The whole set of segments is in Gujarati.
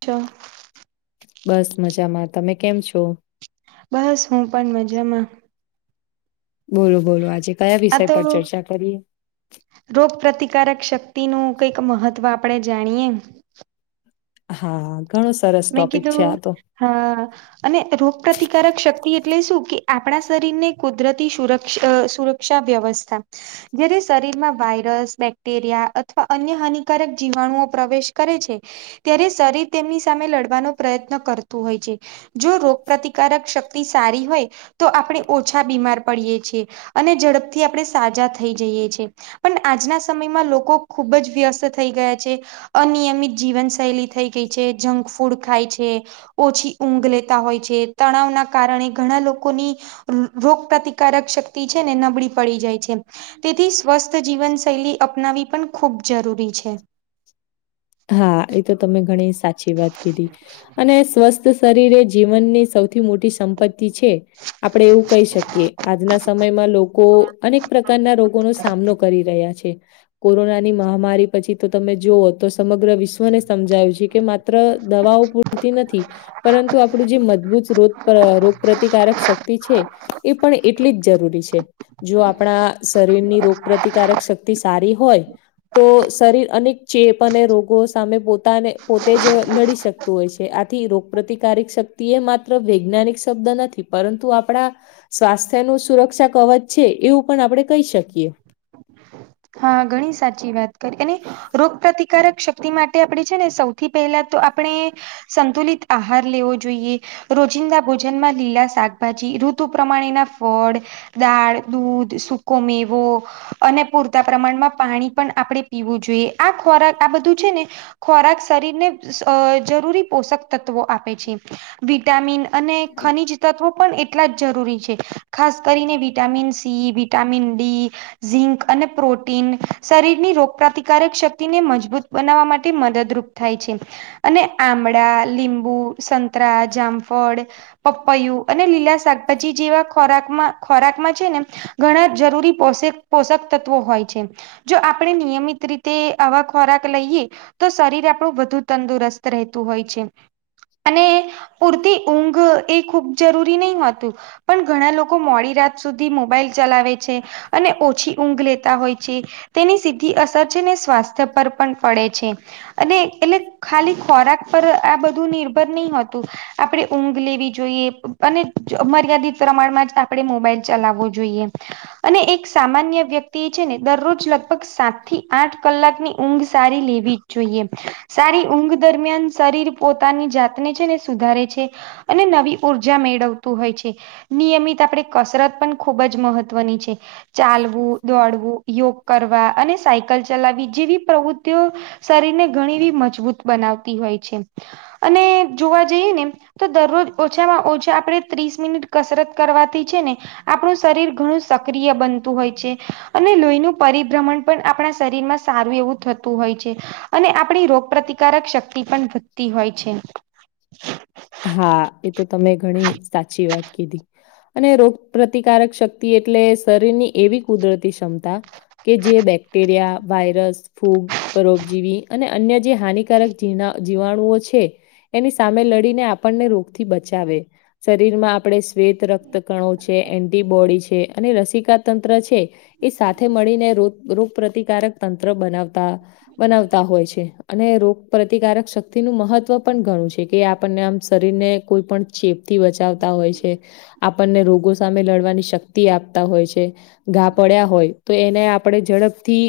ચલ. બસ મજામાં તમે કેમ છો? બસ હું પણ મજામાં. બોલો બોલો આજે કયા આ વિષય તો પર ચર્ચા કરીએ. રોગ પ્રતિકારક શક્તિનું કંઈક મહત્વ આપણે જાણીએ. હા. ધનુ સરસ. મે ટોપિક છે કીધું આ તો. હા અને રોગ પ્રતિકારક શક્તિ એટલે શું કે આપણા શરીરને કુદરતી સુરક્ષ અ સુરક ક્ષા વ્યવસ્થા જ્યારે શરીરમાં વાયરસ બેક્ટેરિયા અથવા અન્ય હાનિકારક જીવાણુઓ પ્રવેશ કરે છે. ત્યારે શરીર તેમની સામે લડવાનો પ્રયત્ન કરતું હોય છે. જો રોગ પ્રતિકારક શક્તિ સારી હોય તો આપણે ઓછા બીમાર પડીએ છીએ અને ઝડપથી આપણે સાજા થઈ જઈએ છે. પણ આજના સમયમાં લોકો ખુબ જ વ્યસ્ત થઈ ગયા છે. અનિયમિત જીવન શૈલી થઈ ગઈ છે જંક ફૂડ ખાય છે. ઓછી ઊંઘ લેતા હોય છે તણાવના કારણે ઘણા લોકોની રોગ પ્રતિકારક શક્તિ છે ને નબળી પડી જાય છે. તેથી સ્વસ્થ જીવન શૈલી અપનાવી પણ ખૂબ જરૂરી છે. હા એ તો તમે ઘણી સાચી વાત કીધી અને સ્વસ્થ શરીર એ જીવનની સૌથી મોટી સંપત્તિ છે. આપણેે એવું કહી શકીએ આજના સમયમાં લોકો અનેક પ્રકારના રોગોનો સામનો કરી રહ્યા છે. કોરોનાની મહામારી પછી તો તમે જુઓ તો સમગ્ર વિશ્વ [unintelligible] ને સમજાયું છે કે માત્ર દવાઓ પૂરતી નથી. પરંતુ આપણું જે મજબૂત રોગપ્ર અ રોગપ્રતિકારક શક્તિ છે એ પણ એટ એટલી જ જરૂરી છે જો આપણા શરીરની રોગ પ્રતિકારક શક્તિ તારી હોય તો શરીર અનેક ચેપ અને રોગો સામે પોતાને પોતે જ લડી શકતું હોય છે આથી રોગ પ્રતિકારક શક તે માત્ર વૈજ્ઞાનિક શબ્દ નથી. પરંતુ આપણા સ્વાસ્થ્યનુ સુરક્ષા કવચ છે એવું પણ આપણે કહી શકીએ. હા ધણી સાચી વાત કરી. અને રોગ પ્રતિકારક શક્તિ માટે આપણે છે ને સૌથી પહેલા તો આપણે સંતુલિત આહાર લેવો જોઈએ. રોજિંદા ભોજનમાં લીલા શાકભાજી, ઋતુ પ્રમાણેના ફળ. દાળ, દૂધ, સુકો મેવો અને પૂર તા પ્રમાણમાં પાણી પણ આપણે પીવું જોઈએ. આ ખોરાક આ બધું છે ને ખોરાક શરીરને અ જરૂરી પોષક તત્વો આપે છે. વિટામિન અને ખનીજ તત્વો પણ એટલા જ જરૂરી છે. ખાસ કરીને vitamin C, vitamin D, zinc. અને પ્રોટીન શરીરની રોગ પ્રતિકારક શક્તિને મજબૂત બનાવવા માટે મદદરૂપ થાય છે. અને આમળા, લીંબુ, સંતરા, જામફળ. પપૈયું અને લીલા શાકભાજી જેવા ખોરાકમાં ખોરાકમાં છે ને ઘણા જરૂરી પોષક પોષક તત્વો હોય છે. જો આપણે નિયમિત રીતે આવા ખોરાક લઈએ. તો શરીર આપણું વધુ તંદુરસ્ત રહેતું હોય છે. અને પૂરતી ઊંઘ એ ખૂબ જરૂરી નહીં હોતું. પણ ઘણા લોકો મોડી રાત સુધી મોબાઈલ ચલાવે છે. અને ઓછી ઊંઘ લેતા હોય છે. તેની સીધી અસર છે ને સ્વાસ્થ્ય પર પણ પડે છે. અને એટલે ખાલી ખોરાક પર આ બધું નિર્ભર ની હોતું. આપણે ઊંઘ લેવી જોઈએ. અને મર્યાદિત પ્રમાણમાં જ આપણે મોબાઈલ ચલાવવો જોઈએ. અને એક સામાન્ય વ્યક્તિ છે ને દરરોજ લગભગ સાત થી આઠ કલાકની ઊંઘ સારી લેવી જ જોઈએ. સારી ઊંઘ દરમિયાન શરીર પોતાની જાતને છે ને સુધારે છે. અને નવી ઉર્જા મેળવતું હોય છે. નિયમિત આપણે કસરત પણ ખુબ જ મહત્વની છે. ચાલવું દોડવું, યોગ કરવા અને સાઈ કલ ચલાવી. જેવી પ્રવૃતિઓ શરીરને ઘણી એવી મજબૂત બનાવતી હોય છે. અને જોવા જઈએ ને તો દરરોજ ઓછામાં ઓછા આપણે ત્રીસ મિનિટ કસરત કરવાથી છે ને આપણું શરીર ઘણું સક્રિય બનતું હોય છે. અને લોહીનું પરિભ્રમણ પણ આપણા શરીરમાં સારું એવું થતું હોય છે. અને આપણી રોગ પ્રતિકારક શક્તિ પણ વધતી હોય છે. હા એતો તમે ઘણી સાચી વાત કીધી. અને રોગ પ્રતિકારક શક્તિ એટલે શરીરની એવી કુદરતી ક્ષમતા કે જે બેક્ટેરિયા, વાયરસ ફૂગ, પરોપજીવી અને અન્ય જે હાનિકારક જીના જીવાણુઓ છે. એની સામે લડીને આપણને રોગથી બચાવે. શરીરમાં આપણે શ્વેત રક્તકણો છે, એન્ટીબોડી છે અને રસીકાતંત્ર છે. એ સાથે મળીને રોગ રોગપ્રતિકારક તંત્ર બનાવતા. બનાવતા હોય છે. અને રોગ પ્રતિકારક શક્તિનું મહત્વ પણ ઘણું છે. કે આ આપણને આમ શરીરને કોઈ પણ ચેપથી બચાવતા હોય છે. આપણને રોગો સામે લડવાની શક્તિ આપતા હોય છે. ઘા પડ્યા હોય તો એને આપણે ઝડપથી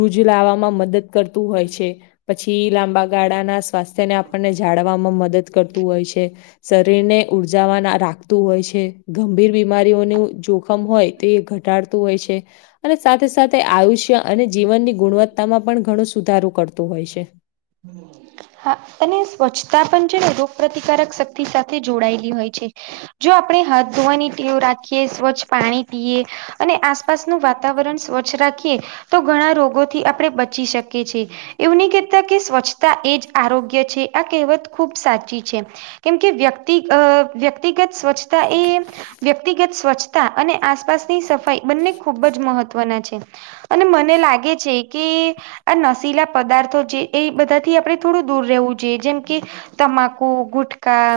રૂજ લાવવામાં મદદ કરતું હોય છે. પછી લાંબા ગાળાના સ્વાસ્થ્ય ને આપણને જાળવામાં મદદ કરતું હોય છે. શરીરને ઉર્જાવાન રાખતું હોય છે ગંભીર બીમારીઓનું જો ખમ હોય ત એ ઘટાડતું હોય છે અને સાથે સાથે આયુષ્ય અને જીવનની ગુણવત તામાં પણ ઘણો સુધારો કરતું હોય છે. [inaudible] હા અને સ્વચ્છતા પણ છે ને રોગ પ્રતિકારક શક્તિ સાથે જોડાયેલી હોય છે. જો આપણે હાથ ધોવાની ટેવ રાખીએ સ્વચ્છ પાણી પીએ અને આસપાસનું વાતાવરણ સ્વચ્છ રાખીએ તો ઘણા રોગોથી આપણે બચી શકીએ છીએ એવુ ની કેતા કે સ્વચ્છતા એ જ આરોગ્ય છે આ કહેવત ખુબ સાચી છે. કેમ કે વ્યક્તિ અ વ્યક્તિગત સ્વચ્છતા એ વ્યક્તિગત સ્વચ્છતા અને આસપાસની સફાઈ બંને ખૂબ જ મહત્વના છે. અને મને લાગે છે કે આ નશીલા પદાર્થો જે એ બધાથી આપણે થોડું દૂર રહેવું જોઈએ જેમ કે તમાકુ ગુટકા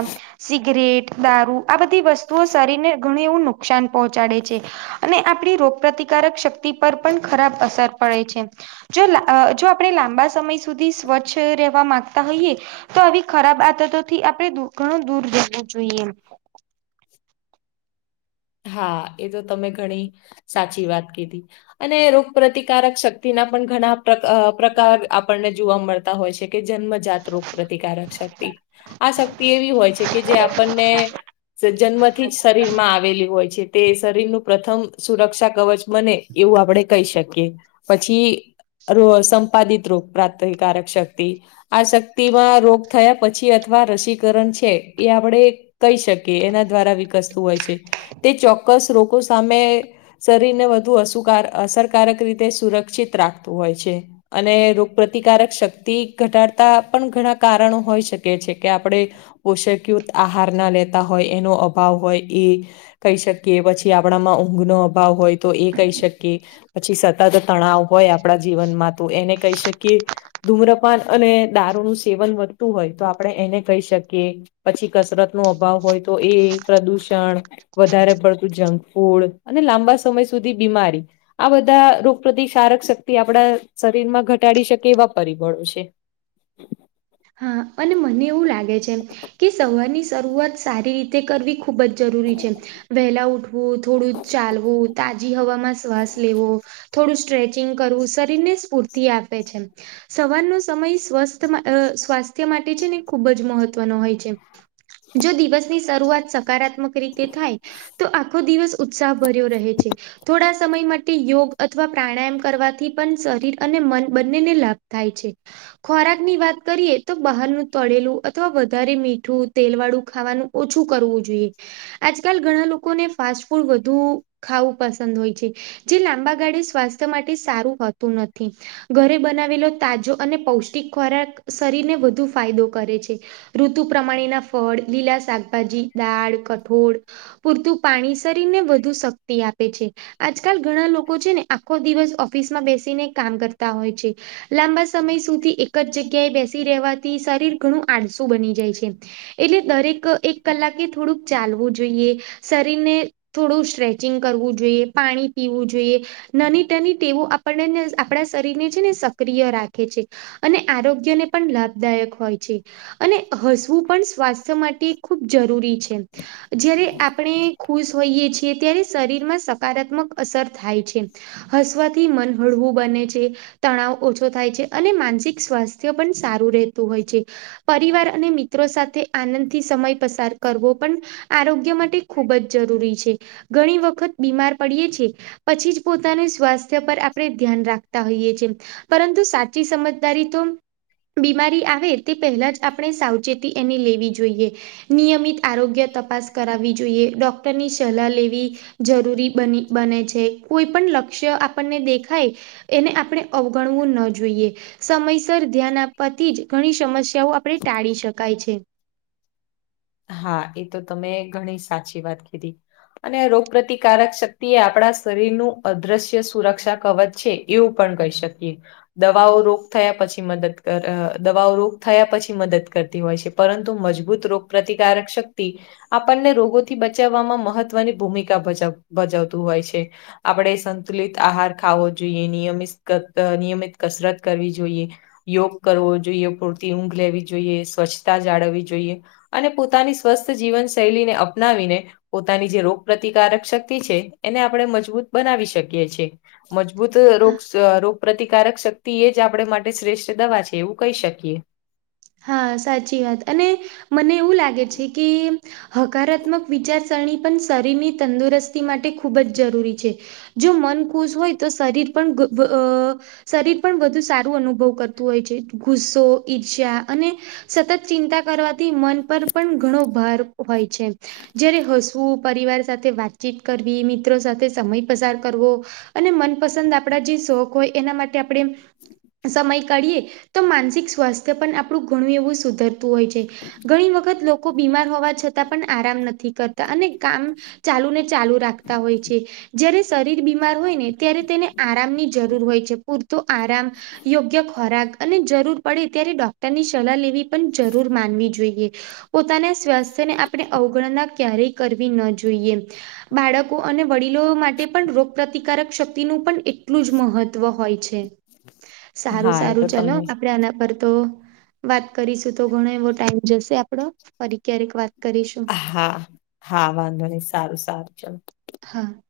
સિગરેટ દારૂ આ બધી વસ્તુઓ શરીરને ઘણું એવું નુકસાન પહોંચાડે છે. અને આપણી રોગ પ્રતિકારક શક્તિ પર પણ ખરાબ અસર પડે છે. જો જો આપણે લાંબા સમય સુધી સ્વચ્છ રહેવા માંગતા હોઈએ તો આવી ખરાબ આદતોથી આપણે દૂર ઘણું દૂર રહેવું જોઈએ હા એ તો તમે ઘણી સાચી વાત કીધી અને રોગ પ્રતિકારક શક્તિ ના પણ ઘણા પ્ર પ્રકાર આપણને જોવા મળતા હોય છે. કે જન્મ જાત રોગ પ્રતિકારક શક્તિ આ શક્તિ એવી હોય છે કે જે આપણને જન્મથી જ શરીરમાં આવેલી હોય છે તે શરીરનું પ્રથમ સુરક્ષા કવચ બને એવું આપણે કહી શકીએ પછી સંપાદિત રોગ પ્રાતિકારક શક્તિ આ શક્તિમાં રોગ થયા પછી અથવા રસીકરણ છે. એ આપણે કહી શકીએ એના દ્વારા વિકસતું હોય છે. તે ચોક્કસ રોગો સામે શરીરને વધુ અશુ કાર અસરકારક રીતે સુરક્ષિત રાખતું હોય છે. અને રોગ પ્રતિકારક શક્તિ ઘટાડતા પણ ઘણા કારણો હોઈ શકે છે. કે આપણે પોષણ યુક્ત આહાર ના લેતા હોય એનો અભાવ હોય એ કહી શકીએ. પછી આપણામાં ઊંઘનો અભાવ હોય તો એ કહી શકીએ. પછી સતત તણાવ હોય આપણા જીવનમાં તો એને કહી શકીએ ધૂમ્રપાન અને દારૂનું સેવન વધતું હોય તો આપણે એને કહી શકીએ પછી કસરતનો અભાવ હોય તો એ પ્રદુષણ વધારે પડતું જંક ફૂડ. અને લાંબા સમય સુધી બીમારી. આ બધા રોગ પ્રતિકારક શક્તિ આપણા શરીરમાં ઘટાડી શકીએ એવા પરિબળો છે. હા અને મને એવું લાગે છે કે સવારની શરૂઆત સારી રીતે કરવી ખૂબ જ જરૂરી છે. વહેલા ઉઠ વુ થોડું ચાલવું તાજી હવામાં શ્વાસ લેવો થોડું સ્ટ્રેચિંગ કરવું શરીરને સ્ફૂર્તિ આપે છે. સવારનો સમય સ્વસ્થમાં અ સ્વાસ્થ્ય માટે છે ને ખુબ જ મહત્વનો હોય છે. જો દિવસની શરૂઆત સકારા માં ક્રીકે થાય તો આખો દિવસ ઉત્સાહ ભર્યો રહે છે. થોડા સમય માટે યોગ અથવા પ્રાણાયામ કરવાથી પણ શરીર અને મન બંનેને લાભ થાય છે. ખોરાકની વાત કરીએ. તો બહારનું તળેલું અથવા વધારે મીઠું તેલ વાળું ખાવાનું ઓછું કરવું જોઈએ. આજકાલ ઘણા લોકોને ફાસ્ટ ફૂડ વધુ ખાવું પસંદ હોય છે. જે લાંબા ગાળે સ્વાસ્થ્ય માટે સારું હોતું નથી. ઘરે બનાવેલો તાજો અને પૌષ્ટિક ખોરાક શરીરને વધુ ફાયદો કરે છે. ઋતુ પ્રમાણેના ફળ, લીલા શાકભાજી, દાળ, કઠોળ પૂરતું પાણી શરીરને વધુ શક્તિ આપે છે. આજકાલ ઘણા લોકો છે, ને આખો દિવસ ઓફિસમાં બેસીને કામ કરતા હોય છે. લાંબા સમય સુધી એક જ જગ્યાએ બેસી રહેવાથી શરીર ઘણું આળસું બની જાય છે. એટલે દરેક એક કલાકે થોડુંક ચાલવું જોઈએ. શરીરને થોડું સ્ટ્રેચિંગ કરવું જોઈએ. પાણી પીવું જોઈએ. નાની ટની ટેવો આપણને આપણા શરીરને છે, ને સક્રિય રાખે છે. અને આરોગ્યને પણ લાભદાયક હોય છે. અને હસવું પણ સ્વાસ માટે ખૂબ જરૂરી છે. જ્યારે આપણે ખુશ હોઈએ છીએ ત્યારે શરીરમાં સકારાત્મક અસર થાય છે. હસવાથી મન હળવું બને છે. તણાવ ઓછો થાય છે. અને માનસિક સ્વાસ્થ્ય પણ સારું રહેતું હોય છે. પરિવાર અને મિત્રો સાથે આનંદથી સમય પસાર કરવો પન આરોગ્ય માટે ખૂબ જ જરૂરી છે. ઘણી વખત બીમાર પડીએ છે. પછી જ પોતાના સ્વાસ્થ્ય પર આપણે ધ્યાન રાખતા હોઈએ છેમ પરંતુ સાચી સમજદારી તો બીમારી આ વે તે પહેલા જ આપણે સાવચેતી એની લેવી જોઈએ. નિયમિત આરોગ્ય તપાસ કરાવવી જોઈએ. ડૉક્ટરની સલાહ લેવી જરૂરી બની બને છે. કોઈ પણ લક્ષ્ય આપણને દેખાય એને આપણે અવગણવું ન જોઈએ. સમયસર ધ્યાન આ પતી જ ઘણી સમસ્યાઓ આપણે ટાળી શકાય છે. હા એ તો તમે ઘણી સાચી વાત કીધી. અને રોગ પ્રતિકારક શક્તિ એ આપણા શરીરનું અદ્રશ્ય સુરક્ષા કવચ છે. એવું પણ કહી શકીએ. દવાઓ રોગ થયા પછી મદદ કર અ દવાઓ રોગ થયા પછી મદદ કરતી હોય છે. પરંતુ મજબૂત રોગ પ્રતિકારક શક્તિ આપણને રોગોથી બચાવવામાં મહત્વની ભૂમિકા ભજ ભજવતું હોય છે. આપણે સંતુલિત આહાર ખાવો જોઈએ નિયમિત અ નિયમિત કસરત કરવી જોઈએ. યોગ કરવો જોઈએ, પૂરતી ઊંઘ લેવી જોઈએ, સ્વચ્છતા જાળવવી જોઈએ. અને પોતાની સ્વસ્થ જીવન શૈલીને અપનાવીને પોતાની જે રોગ પ્રતિકારક શક્તિ છે, એને આપણે મજબૂત બનાવી શકીએ છે. મજબૂત હા રોગ શ રો પ્રતિકારક શક્તિ એ જ આપણે માટે શ્રેષ્ઠ દવા છે, એવું કહી શકીએ. હા, સાચી વાત અને મને એવું લાગે છે, કે હકારાત્મક વિચારસરણી પણ શરીરની તંદુરસ્તી માટે ખૂબ જ જરૂરી છે. જો મન ખુશ હોય તો શરીર પણ ઘ અ શરીર પણ વધુ સારું અનુભવ કરતું હોય છે. ગુસ્સો, ઈર્ષ્યા અને સતત ચિંતા કરવાથી મન પર પણ ઘણો ભાર હોય છે. જયારે હસવું, પરિવાર સાથે વાતચીત કરવી, મિત્રો સાથે સમય પસાર કરવો અને મનપસંદ આપણા જે શોખ હોય એના માટે આપણે સમય કાઢીએ તો માનસિક સ્વાસ્થ્ય પણ આપ ડું ઘણું એવું સુધરતું હોય છે. ઘણી વખત લો કો બીમાર હોવા છતાં પણ આરામ નથી કરતા અને કામ કામ ચાલુ ને ચાલુ રાખતા હોય છે જ્યારે શરીર બીમાર હોય ને ત્યારે તેને આરામની જરૂર હોય છે. પૂરતો આરામ, યોગ્ય ખોરાક અને જરૂર પડે ત્યારે ડોક ટરની સલાહ લેવી પણ જરૂર માનવી જોઈએ. પોતાને સ્વાસ્થ્યને આપણે અવગણના ક્યારેય કરવી ન જોઈએ. બાળકો અને વડીલો માટે પણ રોગ પ્રતિકારક શક્તિનું પણ એટલું જ મહત્વ હોય છે. સારું, હા એ તો સારું ચાલો તમે આપડે આના પર તો વાત કરીશું તો ઘણો એવો ટાઈમ જશે આપડ ફરી ક્યારેક વાત કરીશું. હા, હા વાંધો નહી. સારું, સારું ચલો. હા.